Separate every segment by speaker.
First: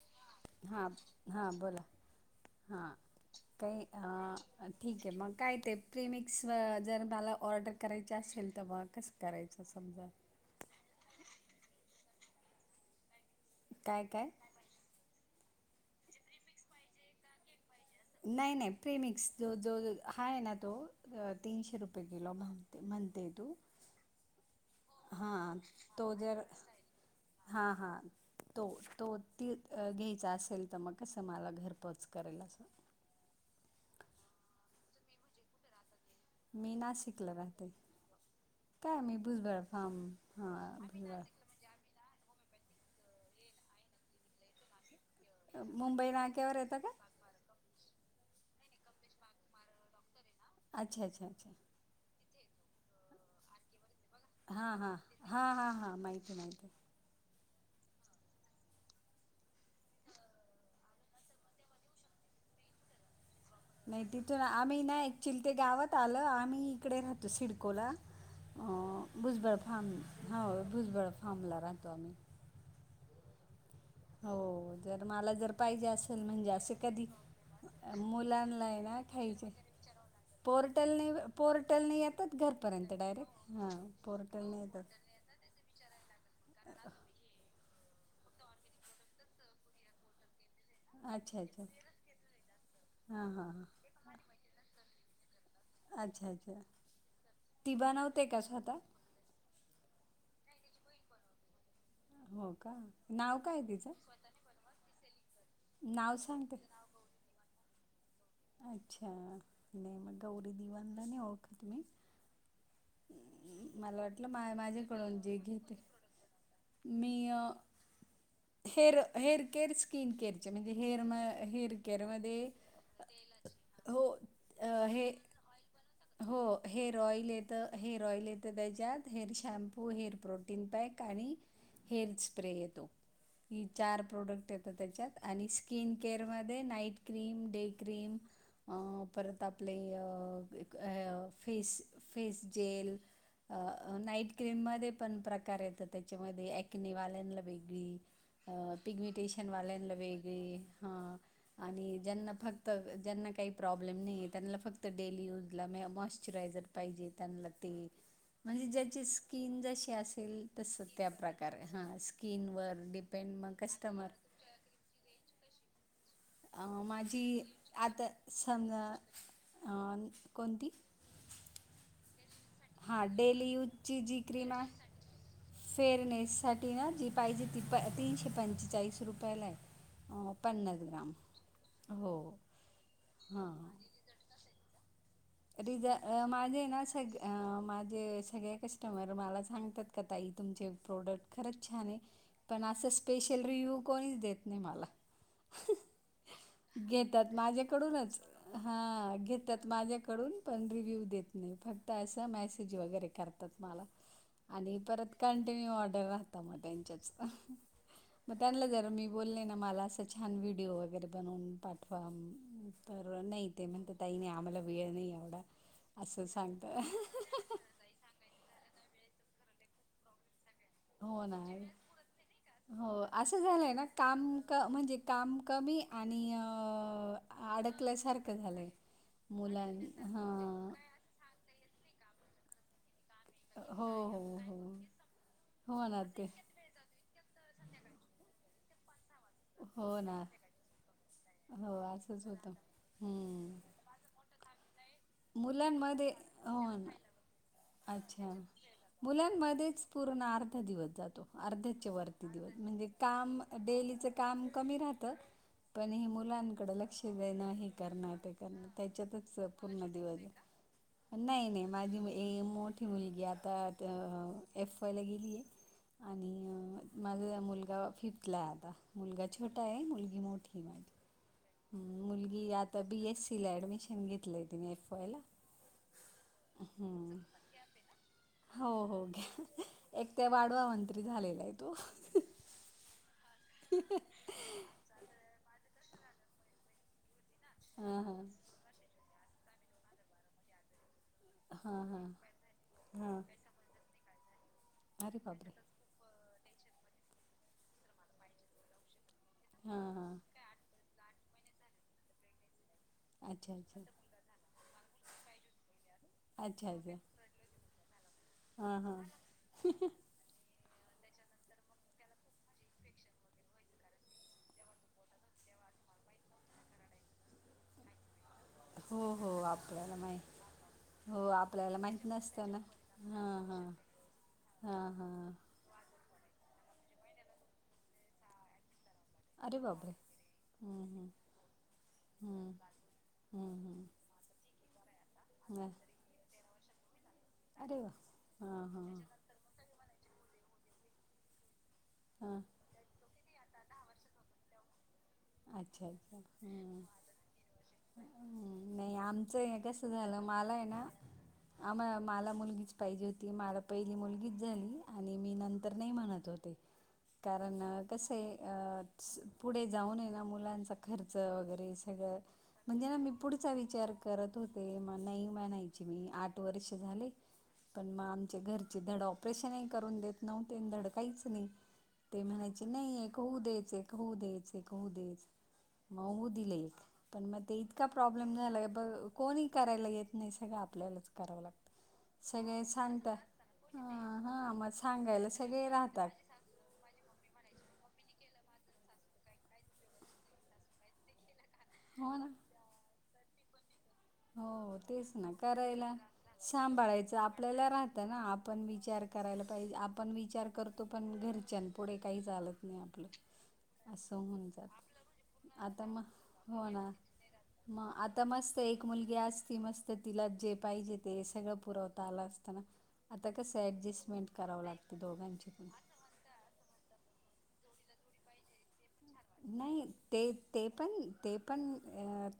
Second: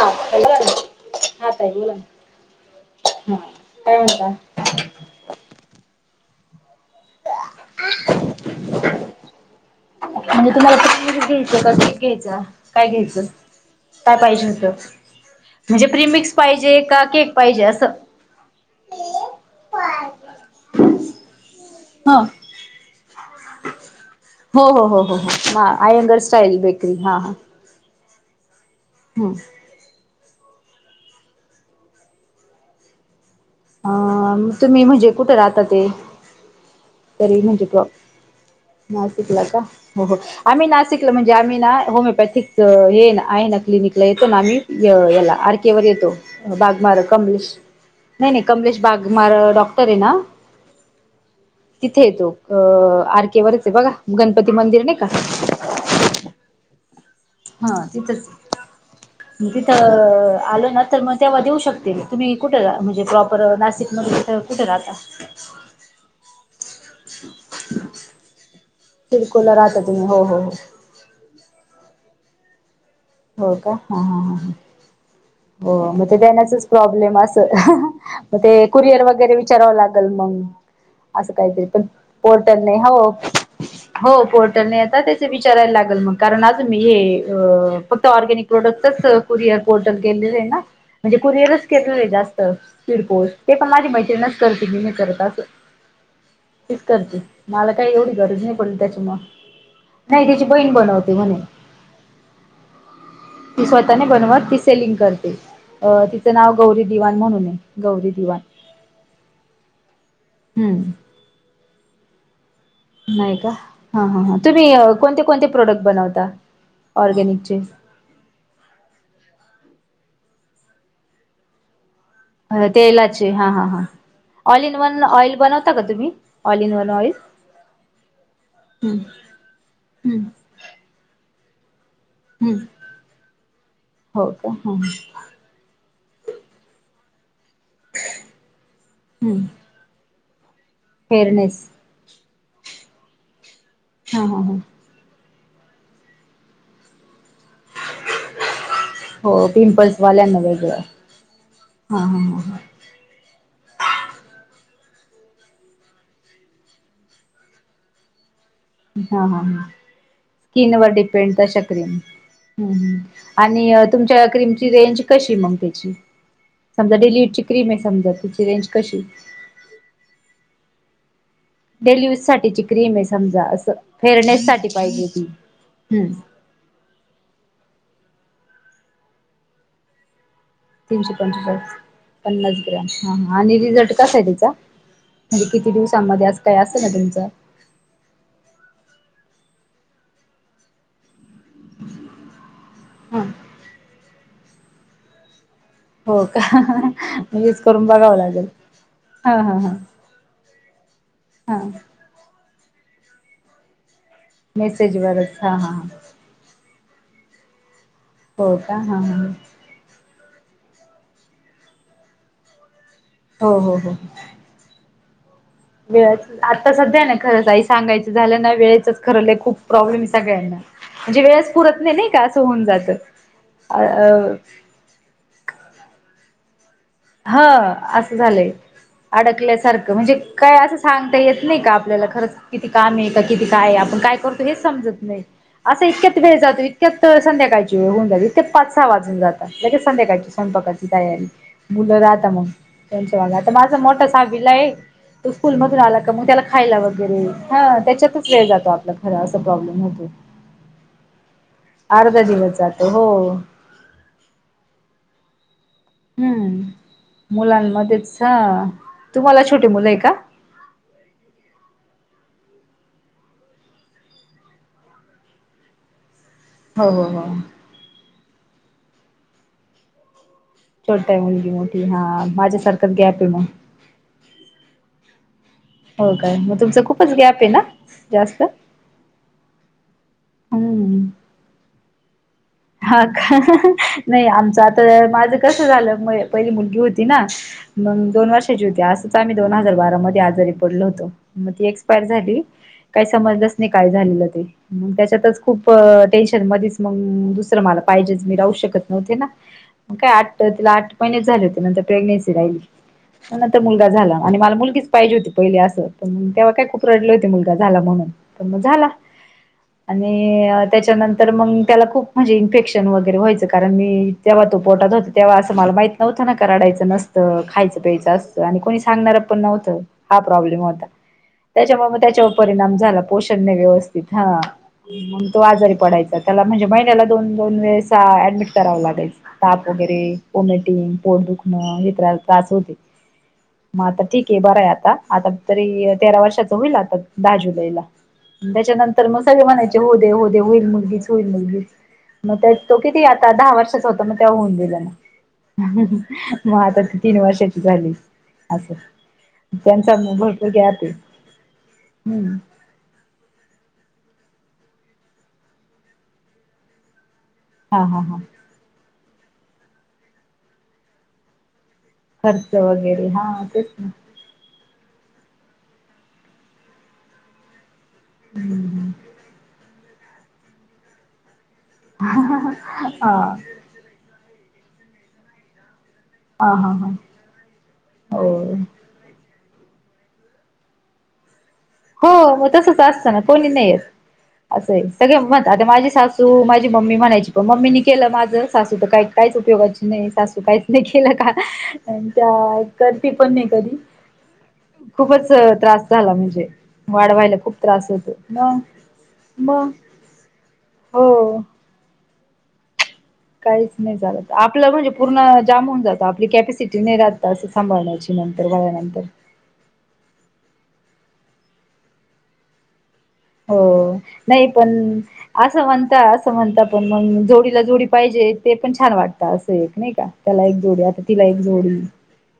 Speaker 1: हा
Speaker 2: हा हा बरं हा
Speaker 1: ताई
Speaker 2: बोला
Speaker 1: ना
Speaker 2: हा
Speaker 1: हा
Speaker 2: काही
Speaker 1: काय म्हणता
Speaker 2: अ ठीक आहे मग काय ते प्रेमिक्स व जर मला ऑर्डर करायची असेल तर मघ कसं करायचं. अच्छा समजा,
Speaker 1: म्हणजे तुम्हालास घ्यायचं क घ्यायच काय घ्यायचं काय पाहिजे होतं. म्हणजे प्रिमिक्स पाहिजे का, का केक पाहिजे असं-
Speaker 2: नाही नाही प्रेमिक्स जो हा आहे ना तो तीनशे रुपये, रुपये
Speaker 1: ह
Speaker 2: किलो म मतेेत [inaudible]
Speaker 1: हो हो हो हो हो
Speaker 2: तो
Speaker 1: आयंगर
Speaker 2: जर
Speaker 1: स्टाईल बेकरी हा हा.
Speaker 2: हां हां तो तो
Speaker 1: हम्म
Speaker 2: ती घ्यायचं असेल तर मग कसं मला घरपोच करायल असं
Speaker 1: अ तुम्ही म्हणजे कुठे राहता ते?
Speaker 2: मी नाशिकला
Speaker 1: तरी म्हणजे
Speaker 2: राहते.
Speaker 1: प्रॉप
Speaker 2: काय मी
Speaker 1: नाशिकला का
Speaker 2: भुजबळ फार्म
Speaker 1: हो हो आम्ही
Speaker 2: हां
Speaker 1: नाशिकला
Speaker 2: भुजबळ
Speaker 1: म्हणजे आम्ही, नाशिक ला होमिओपॅथिक हे आहे ना क्लिनिकला येतो ना आम्ही याला आर
Speaker 2: अ,
Speaker 1: के वरर
Speaker 2: मुंबई
Speaker 1: येतो
Speaker 2: नाक्यावर येतं का
Speaker 1: बागमार कमलेश. नाही नाही कमलेश बागमार डॉक्टर आहे ना,
Speaker 2: अच्छा! अच्छा!
Speaker 1: तिंथे येतो अ आर केे वररच आहे बघा. गणपती
Speaker 2: हा
Speaker 1: मंदिर
Speaker 2: हा
Speaker 1: नाही का
Speaker 2: हा हा हा माहिती आहे माहती आहे.
Speaker 1: हा तिथंच तिथं आलो ना तर मग तेव्हा देऊ शकतील तुम्ही कुठं म्हणजे प्राप पर नाशिक मध्ये तर कुठे राहता.
Speaker 2: चिल्ते गावात आलं आम्ही इकडे राहतो सिरकोला.
Speaker 1: सिडकोला
Speaker 2: भुजबळ
Speaker 1: राहता
Speaker 2: फार्म,
Speaker 1: तुम्ही हो हो
Speaker 2: हा
Speaker 1: हो
Speaker 2: भुजबळ फार्मला राहतो आम्ही.
Speaker 1: हो का ह ह
Speaker 2: हो जर मला जर
Speaker 1: हो
Speaker 2: पाहिजे
Speaker 1: मग ते
Speaker 2: असेल म्हणजे
Speaker 1: देण्याचच
Speaker 2: असे कधी
Speaker 1: प्रॉब्लेम असेल. मग
Speaker 2: मुलांना
Speaker 1: ते
Speaker 2: आहे ना
Speaker 1: कुरिअर वगैरे
Speaker 2: खायचे
Speaker 1: विचारावं लागेल मग
Speaker 2: पोर्टलने
Speaker 1: असं काहीतरी पण
Speaker 2: पोर्टलने येतात
Speaker 1: पोर्टल नाही
Speaker 2: घरपर्यंत
Speaker 1: हो.
Speaker 2: डायरेक्ट हां
Speaker 1: हो पोर्टलने
Speaker 2: येतात.
Speaker 1: आता त्याच विचारायला लागेल मग कारण आज मी हे, अ फक्त ऑर्गॅनिक प्रोडक्टच कुरियार कोर्टल गेलेले आहे ना- म्हणजे
Speaker 2: अच्छा अच्छा
Speaker 1: कुरिअरच घेतलेले जास्त स्पीड
Speaker 2: हां
Speaker 1: पोस्ट
Speaker 2: हां
Speaker 1: ते
Speaker 2: हां
Speaker 1: पण माझी मैत्रिणच करते मी मी करत असं.
Speaker 2: अच्छा अच्छा
Speaker 1: तेच करते मला
Speaker 2: ती
Speaker 1: काही एवढी
Speaker 2: बनवते का
Speaker 1: गरज नाही पडली
Speaker 2: स्वतः
Speaker 1: त्यांच्यामुळे, नाही तीची बहीण बनवते म्हणे.
Speaker 2: हो, का? नाव काय
Speaker 1: ती
Speaker 2: आहे तिचं
Speaker 1: स्वतः नाही बनवत. ती सेलिंग करते. अ तिचं नाव गौरी दिवाण म्हणूनय. गौरी दिवाण.
Speaker 2: अच्छा. नाही मग. गौरी दिवाणला,
Speaker 1: हम्म
Speaker 2: नाही ओळखत मी.
Speaker 1: नाही का? ह,
Speaker 2: मला
Speaker 1: ह,
Speaker 2: वाटलं
Speaker 1: ह.
Speaker 2: मा
Speaker 1: तुम्ही
Speaker 2: माझ्याकडून
Speaker 1: कोणते -
Speaker 2: जे
Speaker 1: कोणते
Speaker 2: घेते
Speaker 1: प्रोडक्ट बनवता?
Speaker 2: मी अ
Speaker 1: ऑर्गॅनिकचे.
Speaker 2: हेअर, हेअर - केअर स्किन केअरचे. म्हणजे हेअर म हेअर केअरमध् हे.
Speaker 1: तेलाचे हा हा हा
Speaker 2: तेलाची. हो.
Speaker 1: ऑल इन
Speaker 2: अ
Speaker 1: वन
Speaker 2: हे
Speaker 1: ऑइल बनवता का तुम्ही?
Speaker 2: हो,
Speaker 1: all in one
Speaker 2: hair oil येत. हेअर ऑइल येतं
Speaker 1: हम्म
Speaker 2: त्याच्यात. Hair shampoo, hair
Speaker 1: hmm
Speaker 2: product तीन पॅक आणि हेअर स्प्रे
Speaker 1: हम्म
Speaker 2: येतो. ही चार
Speaker 1: हो का
Speaker 2: प्रोडक्ट येतात त्याच्यात आणि स् स्किन केअर मध्ये नाईट क्रीम, डे क्रीम. अ
Speaker 1: ह
Speaker 2: परत आप आपले अ
Speaker 1: फेअरनेस
Speaker 2: फेस - फेस जेल अ
Speaker 1: हा
Speaker 2: नाईट
Speaker 1: हा ह
Speaker 2: क्रीम मध्ये पण प्रकार येत. त्याच्यामध्ये अकनीवाल्यानला बे गळी. अ
Speaker 1: हो
Speaker 2: पिगमिटेशन वाल्यांना
Speaker 1: पिंपल्स
Speaker 2: वेगळी.
Speaker 1: वेगळं
Speaker 2: हा. आणि
Speaker 1: हा हा
Speaker 2: ज्यांना
Speaker 1: ह
Speaker 2: फक्त, ज्यांना काही प्रॉब्लेम नाही, त्यांना फक्त डेली यूज ला मॉशचरायझर पाहिजे त्यानला ते म्हणजे ज्याची
Speaker 1: हा हा
Speaker 2: स्किन
Speaker 1: ह
Speaker 2: जशी असेल
Speaker 1: स्किन
Speaker 2: तस
Speaker 1: वर
Speaker 2: त्या
Speaker 1: डिपेंड तशा
Speaker 2: प्रकारे.
Speaker 1: क्रीम
Speaker 2: हा
Speaker 1: हम्म
Speaker 2: स्किनवर
Speaker 1: हम्म
Speaker 2: डीप
Speaker 1: आणि तुमच्या क्रीमची रेंज कशी? मग त्याची.
Speaker 2: अ
Speaker 1: समजा
Speaker 2: माझी,
Speaker 1: डिलीटची क्रीम आहे
Speaker 2: आता
Speaker 1: समजा तिची रेंज
Speaker 2: समजा,
Speaker 1: कशी
Speaker 2: कोणती?
Speaker 1: डेली यूज साठीची. क्रीम आहे
Speaker 2: हा,
Speaker 1: समजा
Speaker 2: डेली
Speaker 1: असं
Speaker 2: यूजची जि
Speaker 1: फेअरनेस
Speaker 2: क्रीम आ,
Speaker 1: साठी पाहिजे ती हम्म
Speaker 2: फेअरनेससाठी ती ना जी पाहिजे ती, प तीनशे पंचेचाळीस रुपयालाय. ओ पन्ना
Speaker 1: तीनशे पंचेचाळीस. पन्नास ग्रॅम. ह, ह. आणि
Speaker 2: हां
Speaker 1: रिझल्ट कसाय तिचा?
Speaker 2: रिझ अ माझे ना, सग अ माझे सगळे कस्टमर मला सांगतात का? ताई तुमचे प्रोडक्ट खरच छानय. पण असं,
Speaker 1: हा
Speaker 2: स्पेशल रिव्ह्यू कोणीच देत नाही मला.
Speaker 1: हो
Speaker 2: घेतात
Speaker 1: का यूज करून बघावं
Speaker 2: माझ्याकडूनच.
Speaker 1: लागेल
Speaker 2: हा,
Speaker 1: हा
Speaker 2: घेतात
Speaker 1: हा
Speaker 2: माझ्याक कडून पण रिव्ह्यू देत नाही.
Speaker 1: हा
Speaker 2: फक्त असं, मेसेज वगैरे करतात मला. आणि परत
Speaker 1: मेसेजवरच हा हा
Speaker 2: कंटिन्यू ऑर्डर राहता म त्यांच्याच. मग
Speaker 1: हो
Speaker 2: त्यांला
Speaker 1: का
Speaker 2: जर
Speaker 1: हा
Speaker 2: मी
Speaker 1: हा
Speaker 2: बोलले ना, मला असं छान व्हिडिओ वगैरे बनवून पाठवा. तर नाही
Speaker 1: हो
Speaker 2: ते
Speaker 1: हो
Speaker 2: म्हणत तई, नाही आम्हाला वेळ नाही एवडा.
Speaker 1: मिळत. आता सध्या ना खरंच ताई, सांगायचं झालं ना, वेळेचच खरं लय खूप प्रॉब्लेमय सगळ्यांना. म्हणजे
Speaker 2: हो,
Speaker 1: वेळच
Speaker 2: नाही.
Speaker 1: पुरत नाही का असं होऊन
Speaker 2: हो.
Speaker 1: जातं
Speaker 2: असं झालंय ना, काम
Speaker 1: अ
Speaker 2: क म्हणजे काम कमी आणि अ
Speaker 1: ह. असं झालंय.
Speaker 2: मुलां
Speaker 1: अडकल्यासारखं. म्हणजे काय
Speaker 2: हां.
Speaker 1: असं सांगता येत नाही का, आपल्याला खरंच किती कामय का? किती कायय?
Speaker 2: हो
Speaker 1: आपण काय
Speaker 2: हो
Speaker 1: करतो?
Speaker 2: हो
Speaker 1: हेच समजत नाही. असं
Speaker 2: हो ना
Speaker 1: इतक्यात
Speaker 2: ते
Speaker 1: वेळ जातो. इत त्यात संध्याकाळची वेळ होऊन जाते. इतक्यात पाच- सहा वाजून जातात.
Speaker 2: हो ना
Speaker 1: संध्याकाळची स्वयंपाकाची तयारी.
Speaker 2: हो
Speaker 1: मुलं
Speaker 2: असंच
Speaker 1: राहता मग.
Speaker 2: होतं
Speaker 1: त्यांच्या [unintelligible] आता
Speaker 2: हम्म.
Speaker 1: माझं मोठा साविलाय.
Speaker 2: मुलांमध्ये, हो न.
Speaker 1: वगैरे हा त्याच्यातच
Speaker 2: अच्छा.
Speaker 1: वेळ जातो आपला खरा असा प्रॉब्लेम
Speaker 2: मुलामध्येच
Speaker 1: होतो
Speaker 2: पूर्ण अर्ध दिवस जातो. अर्ध्यात
Speaker 1: अर्धा
Speaker 2: वरती दिवस. म्हणजे,
Speaker 1: जातो हो
Speaker 2: काम डेलीचं काम कमी राहत. पण हे
Speaker 1: हम्म
Speaker 2: मुलांकडे लक्ष देणं हे करनं
Speaker 1: मुलांमध्येच
Speaker 2: ते
Speaker 1: हा
Speaker 2: करनं त्याच्यातच
Speaker 1: तुम्हाला छोटी मुलं
Speaker 2: पूर्ण
Speaker 1: आहे
Speaker 2: दिवस जा
Speaker 1: [inaudible]
Speaker 2: नाही नाही माझी मय ए मोठी मुलगी आता तेय एफ वाय ला गेली आहे आणि अ
Speaker 1: हो
Speaker 2: मग
Speaker 1: हो हो
Speaker 2: माझा मुलगा फिफ्थ ला आता मुलगा छोटा आहे मुलगी मोठी आहे मा
Speaker 1: [unintelligible] हा
Speaker 2: मुलगी आता
Speaker 1: माझ्यासारखंच
Speaker 2: बी
Speaker 1: गॅप
Speaker 2: एस
Speaker 1: आहे
Speaker 2: सी
Speaker 1: मग
Speaker 2: ला ऍडमिशन घेतलंय तिने एफ वाय ला.
Speaker 1: हो काय मग तुमचं खूपच
Speaker 2: हम्म
Speaker 1: गॅप आहे ना जास्त
Speaker 2: हो हो गॅ एक ते वाडवा मंत्री
Speaker 1: हम्म
Speaker 2: झालेलाय तो.
Speaker 1: हा का नाही आमचं आता माझं कसं झालं मय पहिली मुलगी होती ना
Speaker 2: हा
Speaker 1: मंग
Speaker 2: हा.
Speaker 1: दोन वर्षाची होती असंच आम्ही दोन हजार बारा मध्ये आजारी पडलो होतो. म ती
Speaker 2: हा हा
Speaker 1: एक्सपायर झाली काय
Speaker 2: हा
Speaker 1: समजलंच नाही काय झालेलं ते मग
Speaker 2: अरे
Speaker 1: त्याच्यातच
Speaker 2: बापरे!
Speaker 1: खूप टेन्शन मध्येच मग दुसरं मला पाहिजेच मी राहू शकत नव्हते ना
Speaker 2: हा
Speaker 1: म
Speaker 2: हा
Speaker 1: काय आ ता तिला आठ महिने झाले होते नंतर प्रेग्नेन्सी राहिली.
Speaker 2: अच्छा
Speaker 1: त्यानंतर
Speaker 2: अच्छा.
Speaker 1: मुलगा झाला आणि मला मुलगीच पाहिजे होती पहिले असं पण मंग तेव्हा काय
Speaker 2: अच्छा
Speaker 1: खूप
Speaker 2: अच्छा
Speaker 1: रडले होते मुलगा झाला म्हणून पण म
Speaker 2: हा
Speaker 1: झाला.
Speaker 2: [unintelligible]
Speaker 1: आणि त्याच्यानंतर मंग त्याला खूप म्हणजे इन्फेक्शन वगैरे व्हायचं कारण मी तेव्हा तो पोटात होता तेव्हा असं मला माहीत नव्हतं ना का रडायचं नस तं खायचं प्यायचं असतं आणि कोणी
Speaker 2: हो
Speaker 1: सांगणार
Speaker 2: हो
Speaker 1: पण नव्हतं
Speaker 2: आपल्याला
Speaker 1: हा
Speaker 2: माहि
Speaker 1: प्रॉब्लेम होता.
Speaker 2: हो आपल्याला
Speaker 1: त्याच्यामुळं म
Speaker 2: माहित
Speaker 1: त्याच्यावर
Speaker 2: नसतं ना
Speaker 1: परिणाम झाला
Speaker 2: हा
Speaker 1: पोषण नाय
Speaker 2: हा
Speaker 1: व्यवस्थित हा
Speaker 2: हा
Speaker 1: मंग
Speaker 2: हा.
Speaker 1: तो आजारी पडायचा. त्याला म्हणजे महिन्याला दोन दोन वेळेसा ऍडमिट करावं लागायच.
Speaker 2: अरे
Speaker 1: ताप
Speaker 2: बापरे!
Speaker 1: वगैरे
Speaker 2: हं,
Speaker 1: व्हॉमिटिंग
Speaker 2: हं,
Speaker 1: पोट दुखणं हे त्रास त्रास
Speaker 2: हं,
Speaker 1: होते. म
Speaker 2: हं,
Speaker 1: आता ठीक आहे बरं आहे आता आता
Speaker 2: हं.
Speaker 1: तरी तेरा वर्षांचा होईल आता दहा
Speaker 2: अरे
Speaker 1: जुलैला
Speaker 2: वाह! हां, हां,
Speaker 1: त्याच्यानंतर मग सगळे म्हणायचे होऊ दे होऊ दे होईल मुलगीच होईल मुलगीच मग
Speaker 2: हां.
Speaker 1: त्या तो किती आता दहा वर्षाचा होता मग ते होऊन गेलं
Speaker 2: अच्छा, अच्छा.
Speaker 1: मग आता
Speaker 2: हं.
Speaker 1: तीन वर्षाची झाली
Speaker 2: [unintelligible]
Speaker 1: असं
Speaker 2: नाही आमचं हे कसं
Speaker 1: त्यांचा
Speaker 2: झाला
Speaker 1: भरपूर
Speaker 2: मला हे ना
Speaker 1: गॅप आहे
Speaker 2: आम्हा मला
Speaker 1: हम्म
Speaker 2: मुलगीच पाहिजे होती मला पहिली मुलगीच झाली आणि मी नंतर नाही म्हणत होते कारण
Speaker 1: हा हा हा
Speaker 2: कसंय अ आहे स पुढे जाऊन आहे ना मुलांचा खर्च वगैरे सगळं
Speaker 1: खर्च
Speaker 2: म्हणजे ना
Speaker 1: वगैरे
Speaker 2: मी
Speaker 1: हा
Speaker 2: पुढचा
Speaker 1: तेच ना
Speaker 2: विचार करत होते म नाही म्हणायची मी आठ वर्ष झाले कण मग आमच्या घर चे
Speaker 1: हम्म
Speaker 2: धड ऑपरेशनही करून देत नव्हते आन धड काहीच नाही. ते म्हणायचे
Speaker 1: हा
Speaker 2: नाहींएक होऊ
Speaker 1: हा
Speaker 2: दे तेक होऊदेच एक होऊदेच म होऊ दिले
Speaker 1: हा
Speaker 2: एक
Speaker 1: हा
Speaker 2: पण म ते इतका
Speaker 1: हो
Speaker 2: प्रॉब्लेम झालाय बघ कोणी करायला येत नाही सगळं आपल्यालाच करावं लागतं.
Speaker 1: हो मग
Speaker 2: सगळे
Speaker 1: तसंच असतं
Speaker 2: सांगता
Speaker 1: ना कोणी नाही
Speaker 2: ह
Speaker 1: येत
Speaker 2: हा मग
Speaker 1: असंय सगळे
Speaker 2: सांगायला
Speaker 1: म्हणतात आता माझी
Speaker 2: राहतात
Speaker 1: सासू मा माझी मम्मी म्हणायची पण मम्मीनी केलं माझं सासू तर काही काहीच उपयोगाची नाही सासू काहीच नाही केलं का आणि
Speaker 2: हो ना
Speaker 1: त्या करती पण नाही कधी.
Speaker 2: हो तेच ना
Speaker 1: खूपच त्रास
Speaker 2: करायला
Speaker 1: झाला म्हणजे
Speaker 2: सांभा करायचं
Speaker 1: वाढवायला खूप
Speaker 2: आपल्याला
Speaker 1: त्रास
Speaker 2: राहतं
Speaker 1: होतो
Speaker 2: ना
Speaker 1: मग
Speaker 2: आपण विचार करायला
Speaker 1: मग
Speaker 2: पाहिजे आपण विचार करतो पण
Speaker 1: हो
Speaker 2: घरच्यान पुढे काही चाल‌त नाही आपलं.
Speaker 1: काहीच नाही
Speaker 2: असं
Speaker 1: चालत
Speaker 2: होऊन
Speaker 1: आपलं
Speaker 2: जात
Speaker 1: म्हणजे पूर्ण जाम होऊन जातं आपली कॅपॅसिटी नाही राहतंसी.
Speaker 2: म आता मस्त आहे एक मुलगी आज ती नसती तिला जे पाहिजे ते सगळं पुरवता आलं असत ना. आता
Speaker 1: हो
Speaker 2: कसं ॲडजस्टमेंट
Speaker 1: नाही
Speaker 2: करावं
Speaker 1: पण
Speaker 2: लागते दोघांची
Speaker 1: असं
Speaker 2: पण.
Speaker 1: म्हणत म्हणता पण मंग जोडीला जोडी पाहिजे ते पण छान वाटत असं एक नाही का
Speaker 2: ते
Speaker 1: त्याला एक
Speaker 2: ते
Speaker 1: जोडी,
Speaker 2: पण
Speaker 1: आता तिला
Speaker 2: ते
Speaker 1: एक
Speaker 2: पण
Speaker 1: जोडी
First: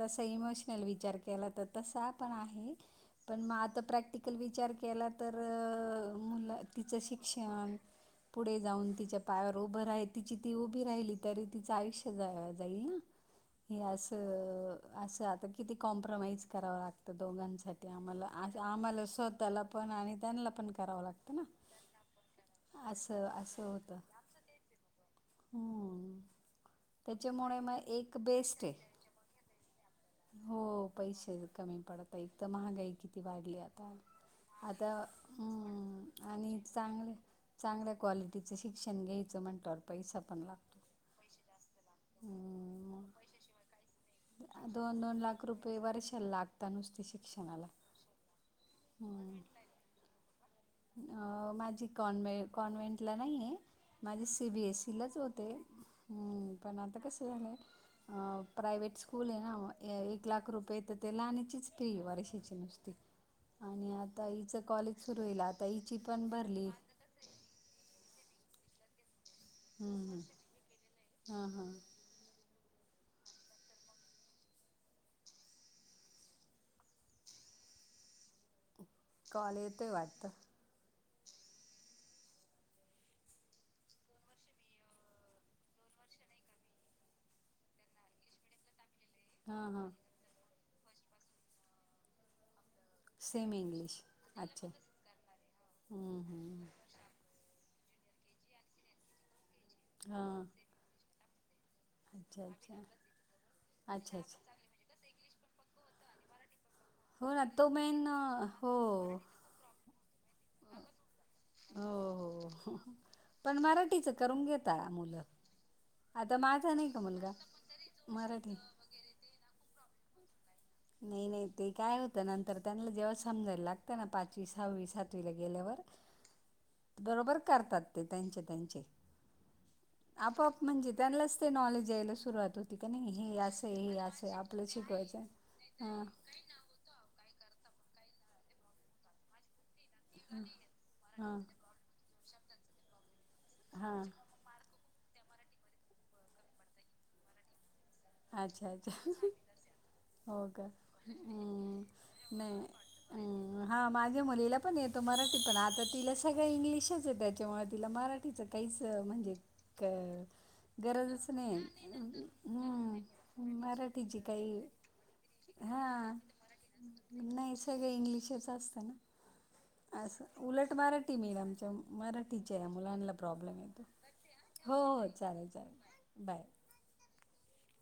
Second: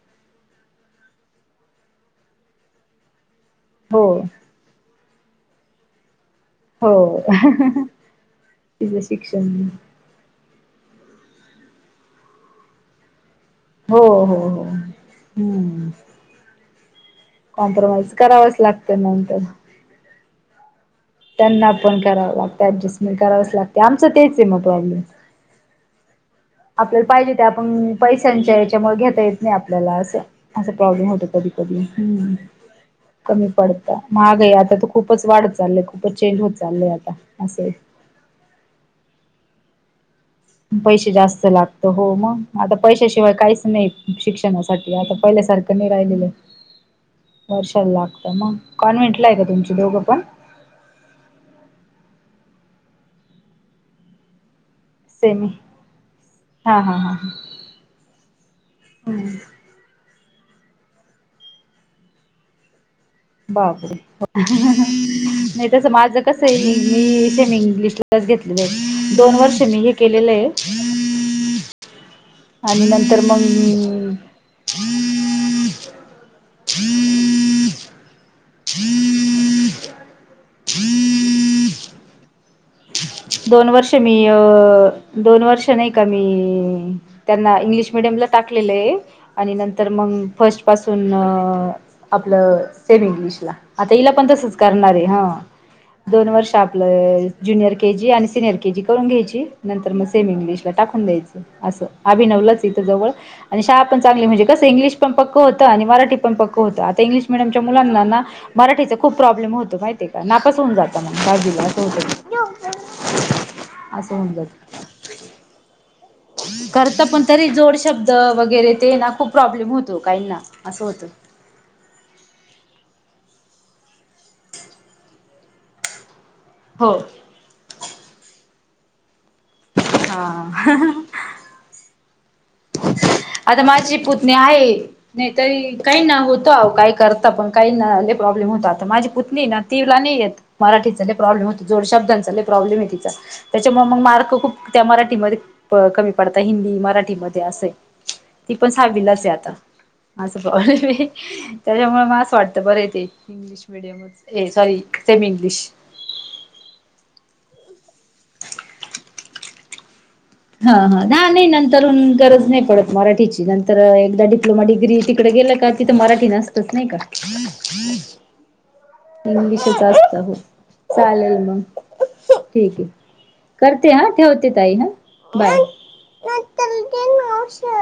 Speaker 2: तसं इमोशनल विचार केला तर तसा पण आहे पण म तर
Speaker 1: हो
Speaker 2: प्रॅक्टिकल विचार केला तर मुला तिचं
Speaker 1: हो
Speaker 2: शिक्षण पुढे जाऊन
Speaker 1: तिचं
Speaker 2: तिच्या
Speaker 1: शिक्षण
Speaker 2: पायावर उभं राय तिची ती उभी राहिली तरी तिचं आयुष्य जा जाईल ना हे
Speaker 1: हो हो हो
Speaker 2: असं असं आता किती
Speaker 1: हम्म
Speaker 2: कॉम्प्रमाइज करावं लागते तर दोघांसाठी
Speaker 1: कॉम्प्रोमाइज
Speaker 2: आम्हाला आज
Speaker 1: करावंच लागतं
Speaker 2: आम्हाला
Speaker 1: नंतर
Speaker 2: स्वतःला पण आणि त्यांना पण करावं लागतं ना
Speaker 1: त्यांना पण करावं लागत अजस्टमेंट
Speaker 2: असं
Speaker 1: करावंच
Speaker 2: असं
Speaker 1: लागते
Speaker 2: होतं.
Speaker 1: आमचं तेच आहे मग प्रॉब्लेम
Speaker 2: हम्म
Speaker 1: आपल्याला पाहिजे ते
Speaker 2: त्याच्यामुळे मग
Speaker 1: आपण
Speaker 2: एक
Speaker 1: पैशांच्या
Speaker 2: बेस्ट आहे.
Speaker 1: याच्यामुळ घेता येत नाही आपल्याला असं आहे.
Speaker 2: हो
Speaker 1: अस प्रॉब्लेम होतो‌
Speaker 2: पैसे
Speaker 1: कधी
Speaker 2: कमी
Speaker 1: कधी,
Speaker 2: पडत एक
Speaker 1: हम्म
Speaker 2: तर महागाई किती
Speaker 1: कमी
Speaker 2: वाढली
Speaker 1: पडत
Speaker 2: आता
Speaker 1: महाग आहे आता तर खूपच वाढत चाललंय. खूपच चेंज होत
Speaker 2: आणि
Speaker 1: चाललंय आता
Speaker 2: चांगले
Speaker 1: असं
Speaker 2: चांगल्या क्वालिटीचं शिक्षण घ्यायचं म्हटल्यावर पैसा पण लागतो.
Speaker 1: पैसे जास्त लागत हो मग आता
Speaker 2: हम्म
Speaker 1: पैशाशिवाय काहीच नाही शिक्षणासाठी आता पहिल्यासारखं नाही राहिलेलं.
Speaker 2: आता नुसती शिक्षण
Speaker 1: वर्षाला लागतं ना. कॉन्व्हेंट ला आहे का तुमचे दोघं पण?
Speaker 2: अह माझी कॉन कॉन्व्हेंटला नाही आहे माझी सी बी एस सी तिलाच होते
Speaker 1: सेमी
Speaker 2: हम्म पण
Speaker 1: हा हा
Speaker 2: आता
Speaker 1: हा
Speaker 2: कसं झालं अह प्रायव्हेट
Speaker 1: हा
Speaker 2: स्कूल आहे ना म अह एक लाख रुपयेे तर ते लानेचीच फी वर्षाची नुसती. आणि
Speaker 1: बापरे,
Speaker 2: आता हिचं कॉलेज सुरू होईल आता
Speaker 1: नाही तस
Speaker 2: हिची
Speaker 1: माझ
Speaker 2: पण
Speaker 1: कस
Speaker 2: भरली
Speaker 1: आहे मी सेम इंग्लिशला [unintelligible] दोन वर्ष मी हे
Speaker 2: हम्म हम्म
Speaker 1: केलेलं आहे.
Speaker 2: हां हां
Speaker 1: आणि नंतर मग
Speaker 2: कॉल येतोय वाटत.
Speaker 1: दोन वर्ष मी अह दोन वर्ष नाही का मी त्यांना इंग्लिश मिडियमला टाकलेले आणि
Speaker 2: त्यांना इंग्लिश मिडियमला टाकलेलं आहे हा हा फर्स्ट पासून
Speaker 1: नंतर
Speaker 2: आपलं
Speaker 1: मग फस्टपासून अह आपलं सेम इंग्लिशला. आता
Speaker 2: इंग्लिश
Speaker 1: हिला पण तसच
Speaker 2: अच्छा
Speaker 1: करणार आहे हा,
Speaker 2: हम्म
Speaker 1: दोन वर्ष
Speaker 2: हम्म
Speaker 1: आपलं ज्युनियर के जी आणि सिनियर के जी करून घ्यायची नंतर मग सेम
Speaker 2: हां
Speaker 1: इंग्लिशला टाकून द्यायचं असं.
Speaker 2: अच्छा
Speaker 1: अभिनवला च
Speaker 2: अच्छा
Speaker 1: इथं जवळ आणि शाळा पण
Speaker 2: अच्छा
Speaker 1: चांगली
Speaker 2: अच्छा
Speaker 1: म्हणजे कसं इंग्लिश पण पक्क होतं आणि मराठी पण पक्क होतं. तर इंग्लिश
Speaker 2: हो ना
Speaker 1: मिडियमच्या
Speaker 2: तो
Speaker 1: मुलांना
Speaker 2: मेन
Speaker 1: ना
Speaker 2: हो
Speaker 1: मराठीच खूप प्रॉब्लेम होतो माहितीय का नापास होऊ जात म बाजूला अस होतय.
Speaker 2: हम्म पण मराठीच करून घेता मुलं. आता माझा नाही
Speaker 1: करत
Speaker 2: का
Speaker 1: पण
Speaker 2: मुलगा
Speaker 1: तरी जोड शब्द
Speaker 2: मराठी
Speaker 1: वगैरे ते ना खूप प्रॉब्लेम होतो काही ना.
Speaker 2: नाही नाही. ते काय होतं नंतर त्यांना जेव्हा समजायला लागतं ना पाचवी सहावी सातवीला गेल्यावर
Speaker 1: [inaudible]
Speaker 2: बरोबर करतात ते त्यांचे त्यांचे. आपोआप म्हणजे
Speaker 1: हा
Speaker 2: त्यांनालाच ते नॉलेज यायला सुरुवात होती का नाही हे
Speaker 1: आता
Speaker 2: अस आहे
Speaker 1: माझी
Speaker 2: हे
Speaker 1: पुतणी
Speaker 2: असं आपलं
Speaker 1: आहे.
Speaker 2: शिकवायचं.
Speaker 1: नाही तरी काही
Speaker 2: हां.
Speaker 1: ना होतं आहो काही करता पण काहींना लय प्रॉब्लेम होतो आता माझी पुतणी आहे ना. तिला नाही येत मराठीचा लय
Speaker 2: हां.
Speaker 1: प्रॉब्लेम होत जोड शब्दांचा लय प्रॉब्लेम आहे तिचा त्याच्यामुळे मग
Speaker 2: हां.
Speaker 1: मार्क खूप त्या मराठीमध्ये कमी पडत हिंदी मराठीमध्ये अस आहे. ती
Speaker 2: अच्छा
Speaker 1: पण
Speaker 2: अच्छा.
Speaker 1: सहावीलाच अस आहे आता. असं
Speaker 2: हो का
Speaker 1: प्रॉब्लेमये त्याच्यामुळ म असं
Speaker 2: हम्म
Speaker 1: वाटत
Speaker 2: नाही
Speaker 1: बरय ते इंग्लिश
Speaker 2: हम्म हा
Speaker 1: मिडियमच
Speaker 2: माझ्या
Speaker 1: ए
Speaker 2: मुलीला
Speaker 1: सॉरी
Speaker 2: पण येतो
Speaker 1: सेमी
Speaker 2: मराठी पण
Speaker 1: इंग्लिश.
Speaker 2: आता तिला सगळं इंग्लिशचय त्याच्यामुळ तिला मराठीचं काहीच म्हणजे क
Speaker 1: हा हा हा नाही नंतरून गरज नाही पडत म. मराठीची
Speaker 2: हम्म
Speaker 1: नंतर
Speaker 2: मराठीची
Speaker 1: एकदा
Speaker 2: काही
Speaker 1: डिप्लोमा, डिग्री तिकडे गेलं का
Speaker 2: हा
Speaker 1: तिथं मराठी नसतच नाही का.
Speaker 2: नाही सगळं इंग्लिशच असतं ना.
Speaker 1: इंग्लिशच असतं
Speaker 2: असं
Speaker 1: हो
Speaker 2: उलट मराठी
Speaker 1: चालेल मग
Speaker 2: मीडियमच्या मराठीच्या
Speaker 1: ठीक आहे
Speaker 2: मुलांना प्रॉब्लेम येतो
Speaker 1: करते हा ठेवते ताई
Speaker 2: हो
Speaker 1: हा
Speaker 2: हो चालेल
Speaker 1: बाय
Speaker 2: चालेल बाय.
Speaker 1: [inaudible]